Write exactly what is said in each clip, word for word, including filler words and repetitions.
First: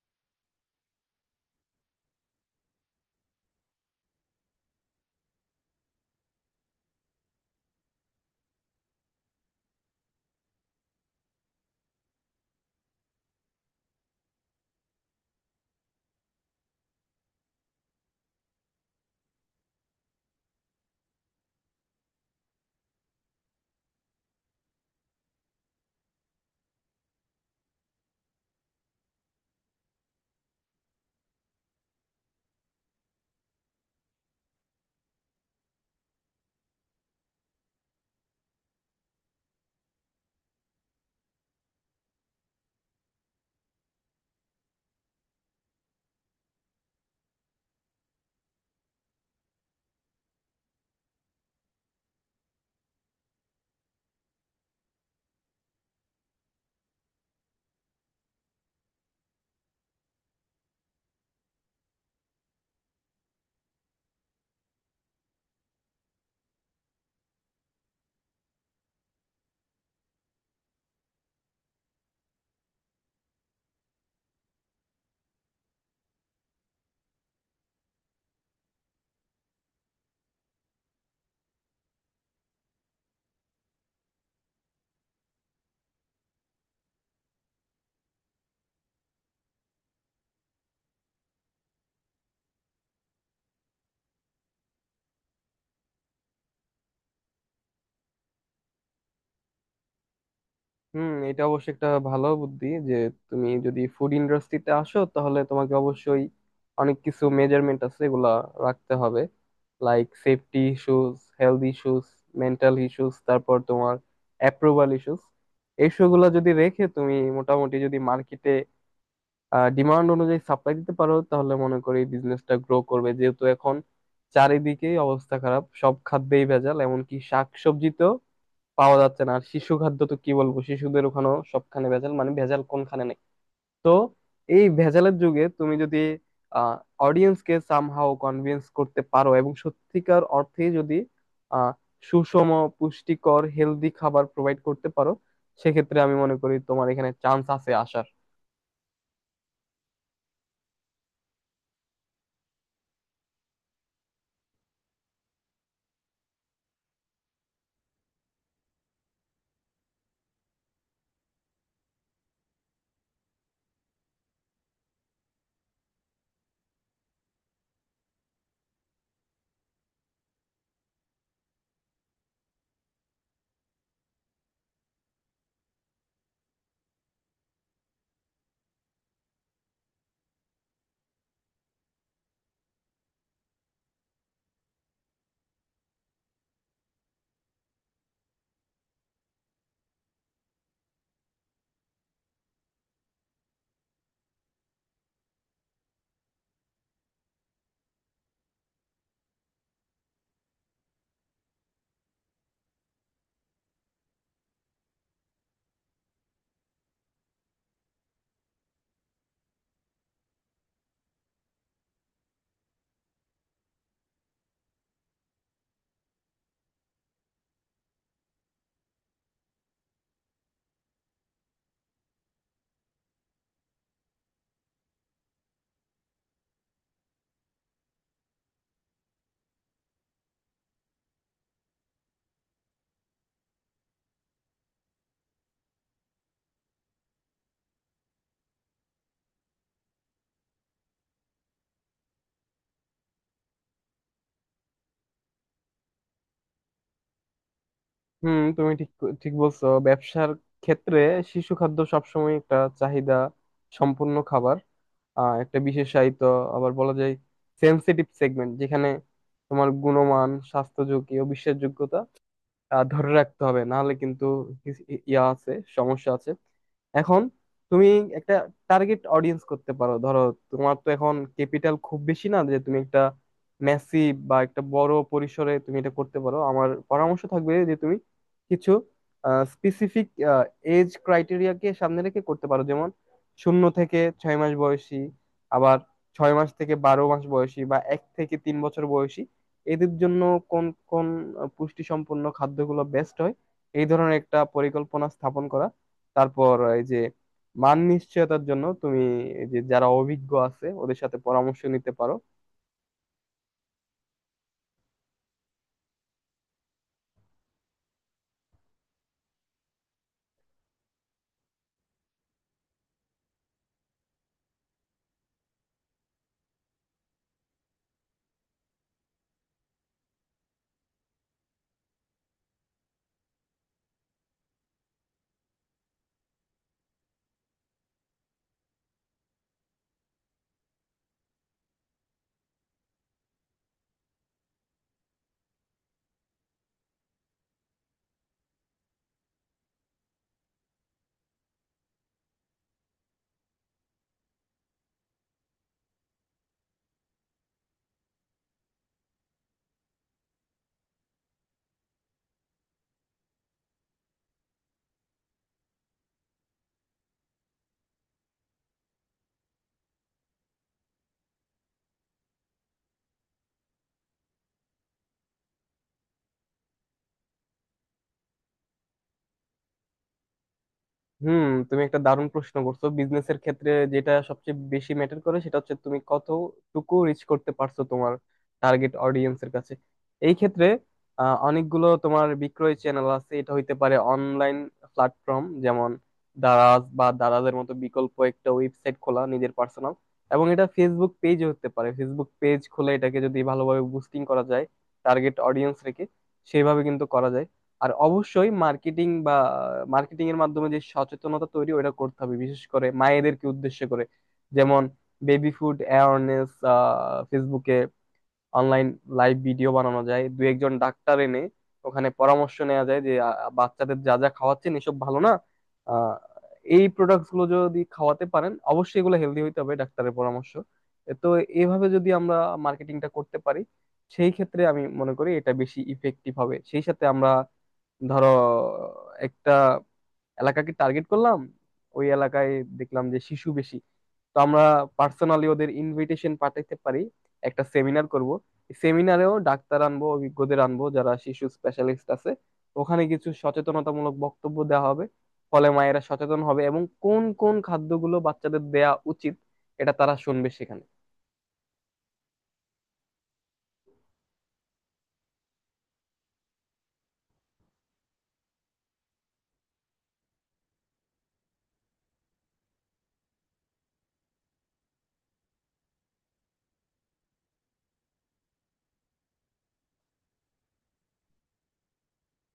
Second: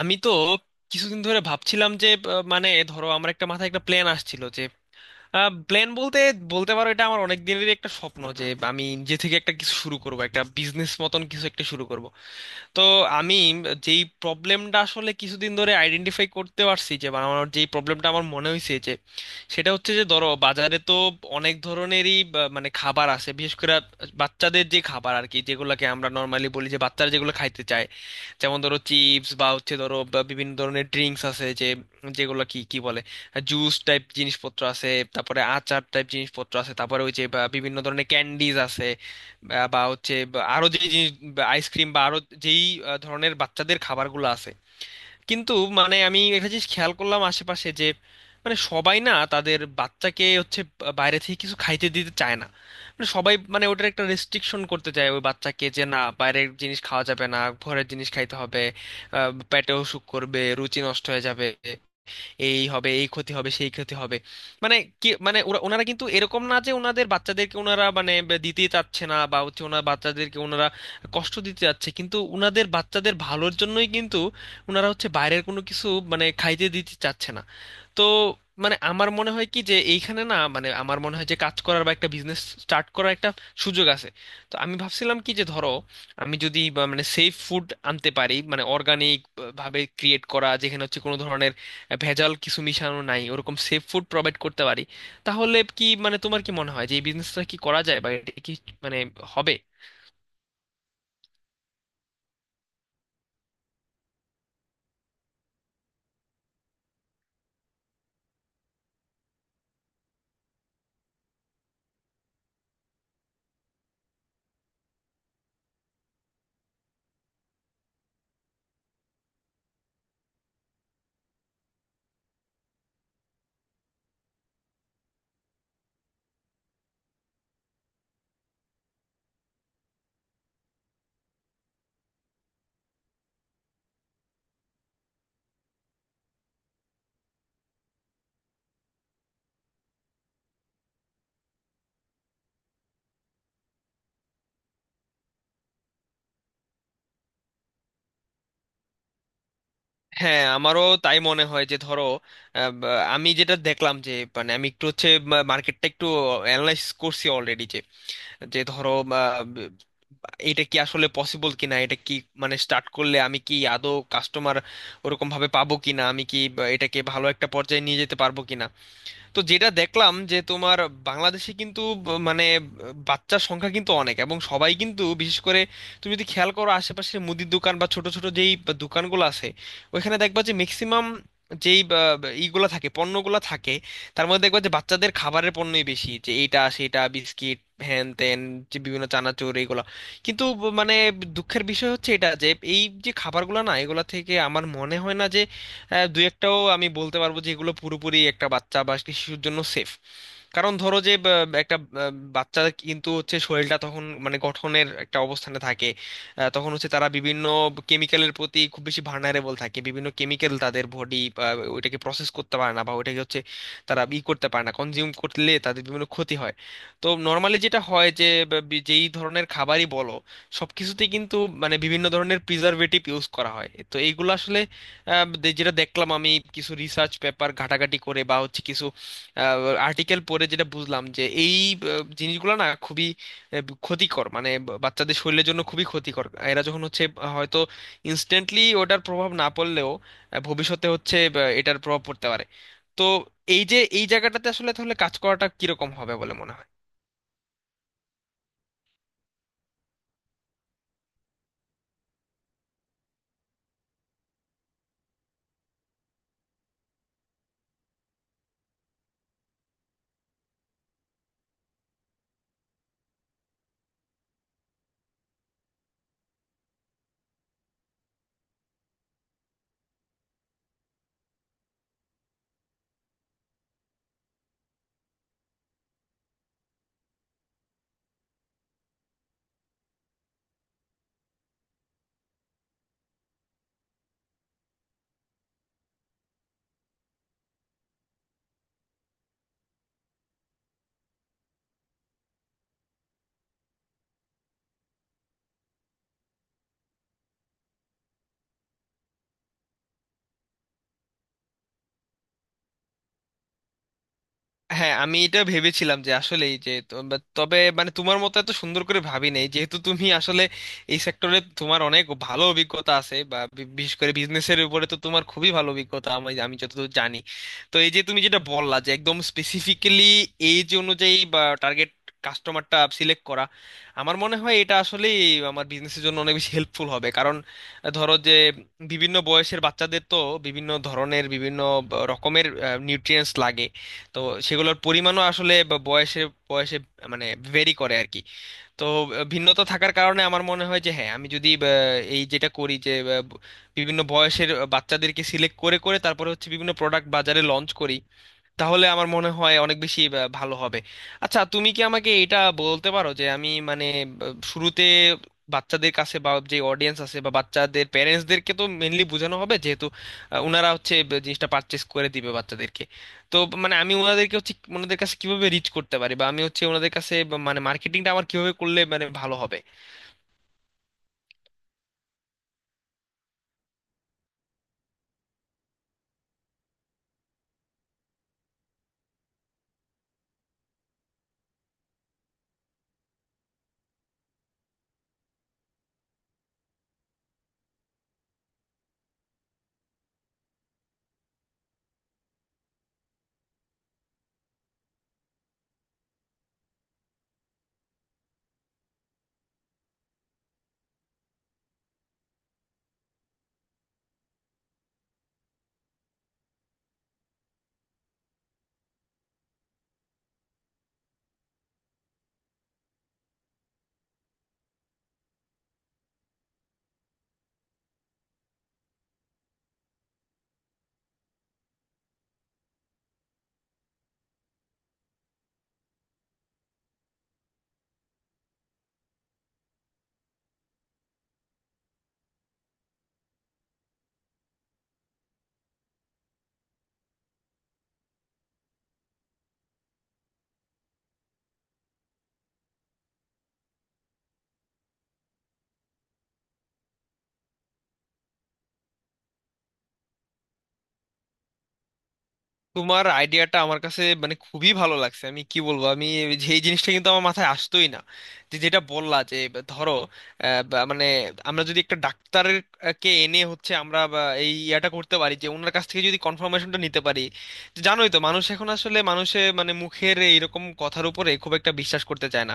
আমি তো কিছুদিন ধরে ভাবছিলাম যে আহ, মানে ধরো আমার একটা মাথায় একটা প্ল্যান আসছিল যে প্ল্যান বলতে বলতে পারো এটা আমার অনেক দিনেরই একটা স্বপ্ন যে আমি নিজে থেকে একটা কিছু শুরু করব, একটা বিজনেস মতন কিছু একটা শুরু করব। তো আমি যেই প্রবলেমটা আসলে কিছুদিন ধরে আইডেন্টিফাই করতে পারছি, যে বা আমার যেই প্রবলেমটা আমার মনে হয়েছে যে সেটা হচ্ছে যে ধরো বাজারে তো অনেক ধরনেরই বা, মানে খাবার আছে, বিশেষ করে বাচ্চাদের যে খাবার আর কি, যেগুলোকে আমরা নর্মালি বলি যে বাচ্চারা যেগুলো খাইতে চায়। যেমন ধরো চিপস বা হচ্ছে ধরো বা বিভিন্ন ধরনের ড্রিঙ্কস আছে যে, যেগুলো কি কি বলে, জুস টাইপ জিনিসপত্র আছে, তারপরে আচার টাইপ জিনিসপত্র আছে, তারপরে ওই যে বা বিভিন্ন ধরনের ক্যান্ডিজ আছে, বা বা হচ্ছে বা আরো যে জিনিস আইসক্রিম বা ice cream বা আরো যেই আহ, ধরনের বাচ্চাদের খাবারগুলো আছে। কিন্তু মানে আমি একটা জিনিস খেয়াল করলাম আশেপাশে, যে মানে সবাই না তাদের বাচ্চাকে হচ্ছে বা- বাইরে থেকে কিছু খাইতে দিতে চায় না। মানে সবাই মানে ওটার একটা রেস্ট্রিকশন করতে চায় ওই বাচ্চাকে, যে না, বাইরের জিনিস খাওয়া যাবে না, ঘরের জিনিস খাইতে হবে। আহ, পেটে অসুখ করবে, রুচি নষ্ট হয়ে যাবে, এই হবে, এই ক্ষতি হবে, সেই ক্ষতি হবে। মানে কি মানে ওরা ওনারা কিন্তু এরকম না যে ওনাদের বাচ্চাদেরকে ওনারা মানে বে- দিতেই চাচ্ছে না বা হচ্ছে ওনার বাচ্চাদেরকে ওনারা কষ্ট দিতে চাচ্ছে, কিন্তু ওনাদের বাচ্চাদের ভালোর জন্যই কিন্তু ওনারা হচ্ছে বাইরের কোনো কিছু মানে খাইতে দিতে চাচ্ছে না। তো মানে আমার মনে হয় কি যে এইখানে না মানে আমার মনে হয় যে কাজ করার বা একটা বিজনেস স্টার্ট করার একটা সুযোগ আছে। তো আমি ভাবছিলাম কি যে ধরো আমি যদি বা মানে সেফ ফুড আনতে পারি, মানে অর্গানিক ভাবে ক্রিয়েট করা যেখানে হচ্ছে কোনো ধরনের ভেজাল কিছু মিশানো নাই, ওরকম সেফ ফুড প্রোভাইড করতে পারি, তাহলে কি মানে তোমার কি মনে হয় যে এই বিজনেসটা কি করা যায়, বা এটা কি মানে হবে? হুম এটা অবশ্যই একটা ভালো বুদ্ধি যে তুমি যদি ফুড ইন্ডাস্ট্রিতে আসো, তাহলে তোমাকে অবশ্যই অনেক কিছু মেজারমেন্ট আছে এগুলা রাখতে হবে। Like safety issues, health issues, mental issues, তারপর তোমার অ্যাপ্রুভাল ইস্যুস। এইসবগুলা যদি রেখে তুমি মোটামুটি যদি মার্কেটে ডিমান্ড অনুযায়ী সাপ্লাই দিতে পারো, তাহলে মনে করি বিজনেসটা গ্রো করবে। যেহেতু এখন চারিদিকেই অবস্থা খারাপ, সব খাদ্যেই ভেজাল, এমনকি শাক সবজিতেও পাওয়া যাচ্ছে না। আর শিশু খাদ্য তো কি বলবো, শিশুদের ওখানেও সবখানে ভেজাল, মানে ভেজাল কোনখানে নেই। তো এই ভেজালের যুগে তুমি যদি আহ অডিয়েন্সকে সামহাও কনভিন্স করতে পারো এবং সত্যিকার অর্থে যদি আহ সুষম পুষ্টিকর হেলদি খাবার প্রোভাইড করতে পারো, সেক্ষেত্রে আমি মনে করি তোমার এখানে চান্স আছে আসার। হ্যাঁ, আমারও তাই মনে হয় যে ধরো আহ, বা- আমি যেটা দেখলাম যে মানে আমি একটু হচ্ছে মার্কেটটা একটু অ্যানালাইসিস করছি অলরেডি, যে যে ধরো আহ, এটা কি আসলে পসিবল কিনা, এটা কি মানে স্টার্ট করলে আমি কি আদৌ কাস্টমার ওরকম ভাবে পাবো কিনা, আমি কি বা এটাকে ভালো একটা পর্যায়ে নিয়ে যেতে পারবো কিনা। তো যেটা দেখলাম যে তোমার বাংলাদেশে কিন্তু ব- মানে ব- বাচ্চার সংখ্যা কিন্তু অনেক, এবং সবাই কিন্তু বিশেষ করে তুমি যদি খেয়াল করো আশেপাশে মুদির দোকান বা ছোট ছোট যেই বা দোকানগুলো আছে, ওইখানে দেখবা যে ম্যাক্সিমাম যেই বা বা ইগুলা থাকে, পণ্যগুলা থাকে, তার মধ্যে দেখবা যে বাচ্চাদের খাবারের পণ্যই বেশি, যে এইটা সেটা বিস্কিট হ্যান ত্যান, যে বিভিন্ন চানাচুর এইগুলা। কিন্তু ব- মানে দুঃখের বিষয় হচ্ছে এটা যে এই যে খাবারগুলো না, এগুলা থেকে আমার মনে হয় না যে হ্যাঁ দুই একটাও আমি বলতে পারবো যে এগুলো পুরোপুরি একটা বাচ্চা বা শিশুর জন্য সেফ। কারণ ধরো যে বা- একটা আহ, বাচ্চা কিন্তু হচ্ছে শরীরটা তখন মানে গঠনের একটা অবস্থানে থাকে। আহ, তখন হচ্ছে তারা বিভিন্ন কেমিক্যালের প্রতি খুব বেশি ভার্নারেবল থাকে, বিভিন্ন কেমিক্যাল তাদের বডি ওইটাকে প্রসেস করতে পারে না, বা ওইটাকে হচ্ছে তারা ই করতে পারে না, কনজিউম করলে তাদের বিভিন্ন ক্ষতি হয়। তো নর্মালি যেটা হয় যে বা বি- যেই ধরনের খাবারই বলো, সব কিছুতেই কিন্তু মানে বিভিন্ন ধরনের প্রিজারভেটিভ ইউজ করা হয়। তো এইগুলো আসলে আহ, দে- যেটা দেখলাম আমি কিছু রিসার্চ পেপার ঘাটাঘাটি করে, বা হচ্ছে কিছু আর্টিকেল পড়ে যেটা বুঝলাম যে এই আহ, জিনিসগুলো না খুবই আহ, ক্ষতিকর, মানে বা- বাচ্চাদের শরীরের জন্য খুবই ক্ষতিকর। এরা যখন হচ্ছে আহ, হয়তো ইনস্ট্যান্টলি ওটার প্রভাব না পড়লেও আহ, ভবিষ্যতে হচ্ছে আহ, এটার প্রভাব পড়তে পারে। তো এই যে এই জায়গাটাতে আসলে তাহলে কাজ করাটা কিরকম হবে বলে মনে হয়? হুম তুমি ঠিক ঠিক বলছো। ব্যবসার ক্ষেত্রে শিশু খাদ্য সবসময় একটা চাহিদা সম্পূর্ণ খাবার, আহ, একটা বিশেষায়িত, আবার বলা যায় সেনসিটিভ সেগমেন্ট, যেখানে তোমার গুণমান, স্বাস্থ্য ঝুঁকি ও বিশ্বাসযোগ্যতা আহ, ধরে রাখতে হবে। নাহলে কিন্তু কিস- ইয়া আছে, সমস্যা আছে। এখন তুমি একটা টার্গেট অডিয়েন্স করতে পারো। ধরো, তোমার তো এখন ক্যাপিটাল খুব বেশি না যে তুমি একটা মেসি বা একটা বড় পরিসরে তুমি এটা করতে পারো। আমার পরামর্শ থাকবে যে তুমি কিছু স্পেসিফিক এজ ক্রাইটেরিয়াকে সামনে রেখে করতে পারো। যেমন শূন্য থেকে ছয় মাস বয়সী, আবার ছয় মাস থেকে বারো মাস বয়সী, বা এক থেকে তিন বছর বয়সী। এদের জন্য কোন কোন পুষ্টি সম্পন্ন খাদ্যগুলো বেস্ট হয়, এই ধরনের একটা পরিকল্পনা স্থাপন করা। তারপর এই যে মান নিশ্চয়তার জন্য তুমি এই যে যারা অভিজ্ঞ আছে ওদের সাথে পরামর্শ নিতে পারো। হ্যাঁ, আমি এটা ভেবেছিলাম যে আসলেই যে তো- বা- তবে মানে তোমার মতো এত সুন্দর করে ভাবি নাই, যেহেতু তুমি আসলে এই সেক্টরে তোমার অনেক ভালো অভিজ্ঞতা আছে, বা বি- বিশেষ করে বিজনেসের উপরে তো তোমার খুবই ভালো অভিজ্ঞতা আমি আমি যতদূর জানি। তো এই যে তুমি যেটা বললা যে একদম স্পেসিফিক্যালি এজ অনুযায়ী বা টার্গেট কাস্টমারটা সিলেক্ট করা, আমার মনে হয় এটা আসলে আমার বিজনেসের জন্য অনেক বেশি হেল্পফুল হবে। কারণ ধরো যে বিভিন্ন বয়সের বাচ্চাদের তো বিভিন্ন ধরনের, বিভিন্ন ব- রকমের নিউট্রিয়েন্টস লাগে। তো সেগুলোর পরিমাণও আসলে ব- বয়সে বয়সে মানে ভেরি করে আর কি। তো আহ, ভিন্নতা থাকার কারণে আমার মনে হয় যে হ্যাঁ, আমি যদি আহ, এই যেটা করি যে আহ, ব- বিভিন্ন বয়সের আহ, বাচ্চাদেরকে সিলেক্ট করে করে তারপরে হচ্ছে বিভিন্ন প্রোডাক্ট বাজারে লঞ্চ করি, তাহলে আমার মনে হয় অনেক বেশি আহ, ভালো হবে। আচ্ছা, তুমি কি আমাকে এটা বলতে পারো যে আমি মানে আহ, শুরুতে বাচ্চাদের কাছে বা যে অডিয়েন্স আছে বা বাচ্চাদের প্যারেন্টসদেরকে তো মেনলি বোঝানো হবে, যেহেতু আহ, ওনারা হচ্ছে ব- জিনিসটা পারচেস করে দিবে বাচ্চাদেরকে, তো মানে আমি ওনাদেরকে হচ্ছে ওনাদের কাছে কিভাবে রিচ করতে পারি, বা আমি হচ্ছে ওনাদের কাছে বা মানে মার্কেটিংটা আমার কিভাবে করলে মানে ভালো হবে? হুম তুমি একটা দারুণ প্রশ্ন করছো। বিজনেসের ক্ষেত্রে যেটা সবচেয়ে বেশি ম্যাটার করে, সেটা হচ্ছে তুমি কতটুকু রিচ করতে পারছো তোমার টার্গেট অডিয়েন্সের কাছে। এই ক্ষেত্রে আহ, অনেকগুলো তোমার বিক্রয় চ্যানেল আছে। এটা হইতে পারে অনলাইন প্ল্যাটফর্ম, যেমন দারাজ বা দারাজের মতো বিকল্প একটা ওয়েবসাইট খোলা নিজের পার্সোনাল, এবং এটা ফেসবুক পেজ হতে পারে। ফেসবুক পেজ খুলে এটাকে যদি ভালোভাবে বুস্টিং করা যায় টার্গেট অডিয়েন্স রেখে, সেভাবে কিন্তু করা যায়। আর অবশ্যই মার্কেটিং বা মার্কেটিং এর মাধ্যমে যে সচেতনতা তৈরি ওটা করতে হবে, বিশেষ করে মায়েদেরকে উদ্দেশ্য করে। যেমন বেবি ফুড অ্যাওয়ারনেস ফেসবুকে, অনলাইন লাইভ ভিডিও বানানো যায় দু একজন ডাক্তার এনে। ওখানে পরামর্শ নেওয়া যায় যে আহ, বাচ্চাদের যা যা খাওয়াচ্ছেন এসব ভালো না, আহ, এই প্রোডাক্টস গুলো যদি খাওয়াতে পারেন, অবশ্যই এগুলো হেলদি হইতে হবে, ডাক্তারের পরামর্শ। তো এইভাবে যদি আমরা মার্কেটিংটা করতে পারি, সেই ক্ষেত্রে আমি মনে করি এটা বেশি ইফেক্টিভ হবে। সেই সাথে আমরা ধরো একটা এলাকাকে টার্গেট করলাম, ওই এলাকায় দেখলাম যে শিশু বেশি, তো আমরা পার্সোনালি ওদের ইনভিটেশন পাঠাইতে পারি। একটা সেমিনার করব, সেমিনারেও ডাক্তার আনবো, অভিজ্ঞদের আনবো যারা শিশু স্পেশালিস্ট আছে। ওখানে কিছু সচেতনতামূলক বক্তব্য দেওয়া হবে, ফলে মায়েরা সচেতন হবে এবং কোন কোন খাদ্যগুলো বাচ্চাদের দেয়া উচিত এটা তারা শুনবে সেখানে। তোমার আইডিয়াটা আমার কাছে মানে খুবই ভালো লাগছে। আমি কি বলবো আমি, যে এই জিনিসটা কিন্তু আমার মাথায় আসতোই না, যে যেটা বললা যে ধরো আহ, বা মানে আমরা যদি একটা ডাক্তারের আহ, কে এনে হচ্ছে আমরা বা এই ইয়াটা করতে পারি যে ওনার কাছ থেকে যদি কনফার্মেশনটা নিতে পারি। যে জানোই তো, মানুষ এখন আসলে মানুষে মানে মুখের এইরকম কথার উপরে খুব একটা বিশ্বাস করতে চায় না,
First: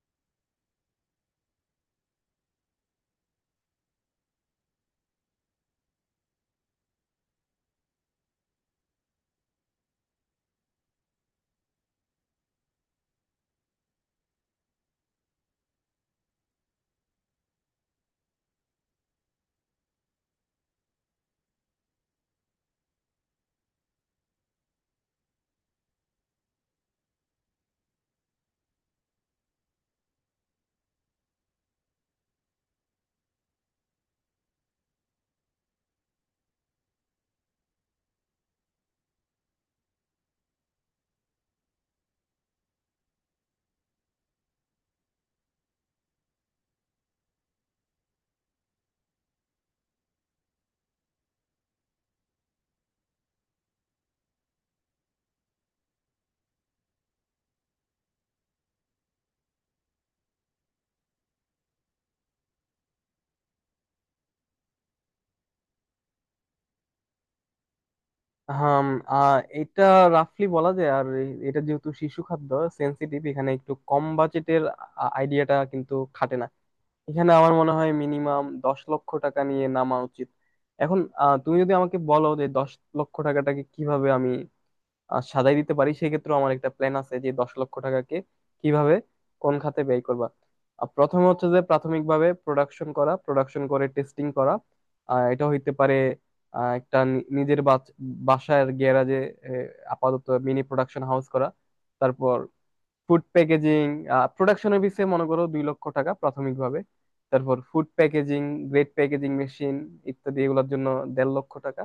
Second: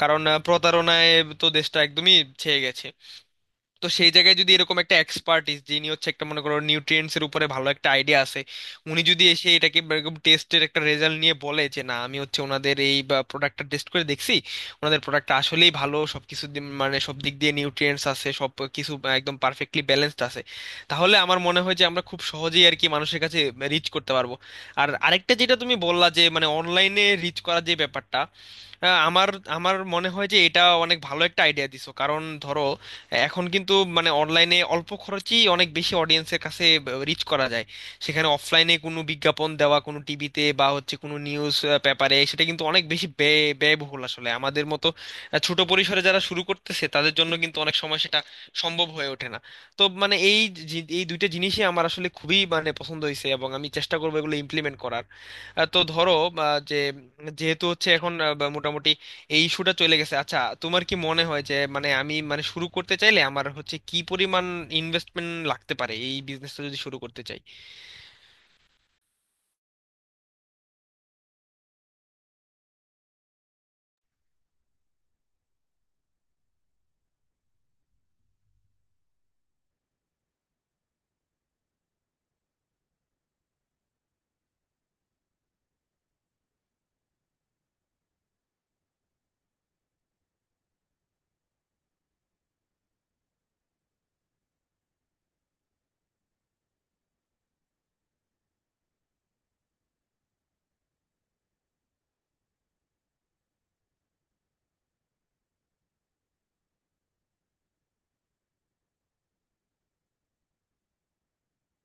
কারণ আহ, প্রতারণায় তো দেশটা একদমই ছেয়ে গেছে। তো সেই জায়গায় যদি এরকম একটা এক্সপার্টিস, যিনি হচ্ছে একটা মনে করো নিউট্রিয়েন্টস এর উপরে ভালো একটা আইডিয়া আছে, উনি যদি এসে এটাকে এরকম টেস্টের একটা রেজাল্ট নিয়ে বলে যে না, আমি হচ্ছে ওনাদের এই প্রোডাক্টটা টেস্ট করে দেখছি, ওনাদের প্রোডাক্টটা আসলেই ভালো, সবকিছু দিক মানে সব দিক দিয়ে নিউট্রিয়েন্টস আছে, সব কিছু একদম পারফেক্টলি ব্যালেন্সড আছে, তাহলে আমার মনে হয় যে আমরা খুব সহজেই আর কি মানুষের কাছে রিচ করতে পারবো। আর আরেকটা যেটা তুমি বললা যে মানে অনলাইনে রিচ করার যে ব্যাপারটা, আহ, আমার আমার মনে হয় যে এটা অনেক ভালো একটা আইডিয়া দিছো। কারণ ধরো এখন কিন্তু মানে অনলাইনে অল্প খরচেই অনেক বেশি অডিয়েন্সের কাছে রিচ করা যায়। সেখানে অফলাইনে কোনো বিজ্ঞাপন দেওয়া কোনো টিভিতে বা হচ্ছে কোনো নিউজ পেপারে, সেটা কিন্তু অনেক বেশি ব্যয় ব্যয়বহুল। আসলে আমাদের মতো আহ, ছোট পরিসরে যারা শুরু করতেছে তাদের জন্য কিন্তু অনেক সময় সেটা সম্ভব হয়ে ওঠে না। তো মানে এই জি- এই দুইটা জিনিসই আমার আসলে খুবই মানে পছন্দ হয়েছে, এবং আমি চেষ্টা করবো এগুলো ইমপ্লিমেন্ট করার। আহ, তো ধরো আহ, যে যেহেতু হচ্ছে এখন আহ, বা মোটামুটি এই ইস্যুটা চলে গেছে, আচ্ছা, তোমার কি মনে হয় যে মানে আমি মানে শুরু করতে চাইলে আমার হচ্ছে কি পরিমাণ ইনভেস্টমেন্ট লাগতে পারে এই বিজনেসটা যদি শুরু করতে চাই? হাম আহ, এটা রাফলি বলা যায়। আর এ- এটা যেহেতু শিশু খাদ্য সেনসিটিভ, এখানে একটু কম বাজেটের আইডিয়াটা কিন্তু খাটে না। এখানে আমার মনে হয় মিনিমাম দশ লক্ষ টাকা নিয়ে নামা উচিত। এখন আহ, তুমি যদি আমাকে বলো যে দশ লক্ষ টাকাটাকে কিভাবে আমি আহ সাজাই দিতে পারি, সেক্ষেত্রে আমার একটা প্ল্যান আছে যে দশ লক্ষ টাকাকে কিভাবে কোন খাতে ব্যয় করবা। আহ, প্রথমে হচ্ছে যে প্রাথমিকভাবে প্রোডাকশন করা, প্রোডাকশন করে টেস্টিং করা। আহ, এটা হইতে পারে আহ, একটা নি- নিজের বাচ- বাসার গ্যারাজে আপাতত মিনি প্রোডাকশন হাউস করা। তারপর ফুড প্যাকেজিং, প্রোডাকশনের পিছে মনে করো দুই লক্ষ টাকা প্রাথমিকভাবে। তারপর food packaging, grade packaging machine ইত্যাদি, এগুলোর জন্য দেড় লক্ষ টাকা।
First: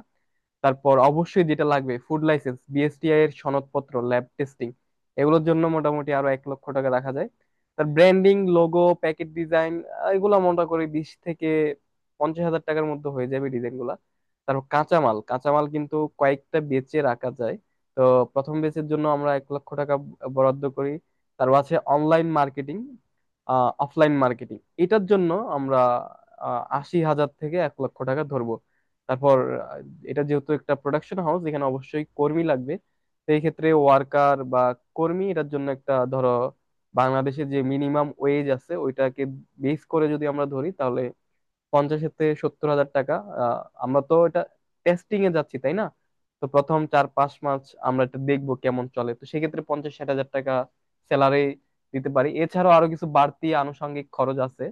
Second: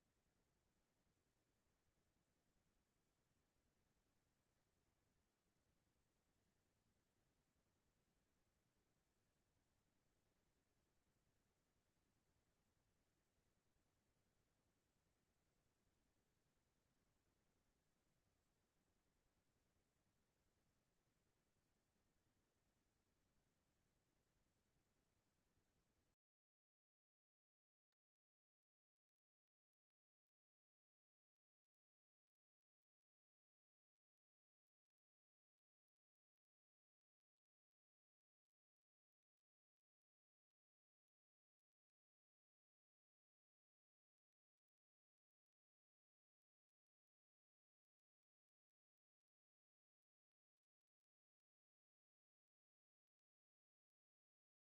তারপর অবশ্যই যেটা লাগবে ফুড লাইসেন্স, বিএসটিআই এর সনদপত্র, ল্যাব টেস্টিং, এগুলোর জন্য মোটামুটি আরো এক লক্ষ টাকা রাখা যায়। তার ব্র্যান্ডিং, লোগো, প্যাকেট ডিজাইন, এগুলো মোটা করে বিশ থেকে পঞ্চাশ হাজার টাকার মধ্যে হয়ে যাবে ডিজাইন গুলা। তারপর কাঁচামাল, কাঁচামাল কিন্তু কয়েকটা বেচে রাখা যায়। তো প্রথম বেচের জন্য আমরা এক লক্ষ টাকা বরাদ্দ করি। তারপর আছে অনলাইন মার্কেটিং, অফলাইন মার্কেটিং, এটার জন্য আমরা আহ, আশি হাজার থেকে এক লক্ষ টাকা ধরবো। তারপর আহ, এটা যেহেতু একটা প্রোডাকশন হাউস, এখানে অবশ্যই কর্মী লাগবে। সেই ক্ষেত্রে ওয়ার্কার বা কর্মী, এটার জন্য একটা ধরো বাংলাদেশে যে মিনিমাম ওয়েজ আছে ওইটাকে বেস করে যদি আমরা ধরি, তাহলে পঞ্চাশেতে সত্তর হাজার টাকা। আহ, আমরা তো এটা টেস্টিং এ যাচ্ছি, তাই না? তো প্রথম চার পাঁচ মাস আমরা এটা দেখবো কেমন চলে, তো সেক্ষেত্রে পঞ্চাশ ষাট হাজার টাকা স্যালারি দিতে পারি। এছাড়াও আরো কিছু বাড়তি আনুষঙ্গিক খরচ আছে।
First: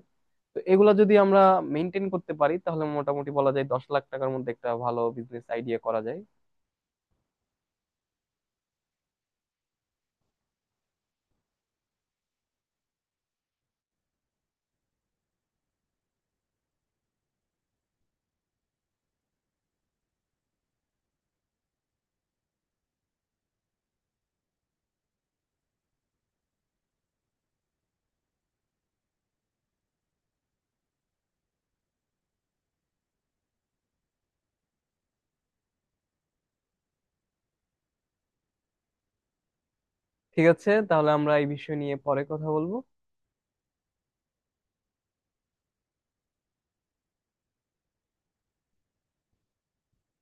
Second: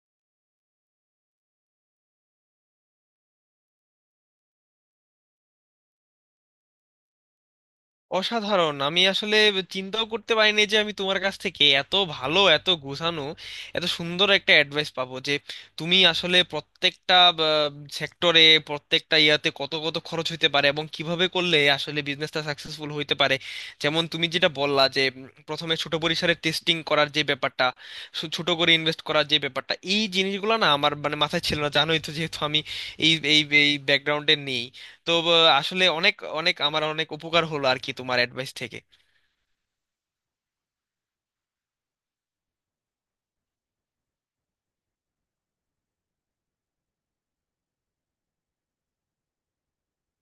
তো এগুলা যদি আমরা মেনটেন করতে পারি, তাহলে মোটামুটি বলা যায় দশ লাখ টাকার মধ্যে একটা ভালো বিজনেস আইডিয়া করা যায়। অসাধারণ! আমি আসলে চিন্তাও করতে পারিনি যে আমি তোমার কাছ থেকে এত ভালো, এত গুছানো, এত সুন্দর একটা অ্যাডভাইস পাবো, যে তুমি আসলে প্রত্যেকটা সেক্টরে প্রত্যেকটা ইয়াতে কত কত খরচ হইতে পারে এবং কিভাবে করলে আসলে বিজনেসটা সাকসেসফুল হইতে পারে। যেমন তুমি যেটা বললা যে উম, প্রথমে ছোট পরিসরে টেস্টিং করার যে ব্যাপারটা, সু- ছোট করে ইনভেস্ট করার যে ব্যাপারটা, এই জিনিসগুলো না আমার মানে মাথায় ছিল না, জানোই তো যেহেতু আমি এই এই এই ব্যাকগ্রাউন্ডে নেই। তো ব- আসলে অনেক অনেক আমার অনেক উপকার হলো আর কি তোমার অ্যাডভাইস থেকে। ঠিক আছে, তাহলে আমরা এই বিষয় নিয়ে পরে কথা বলবো।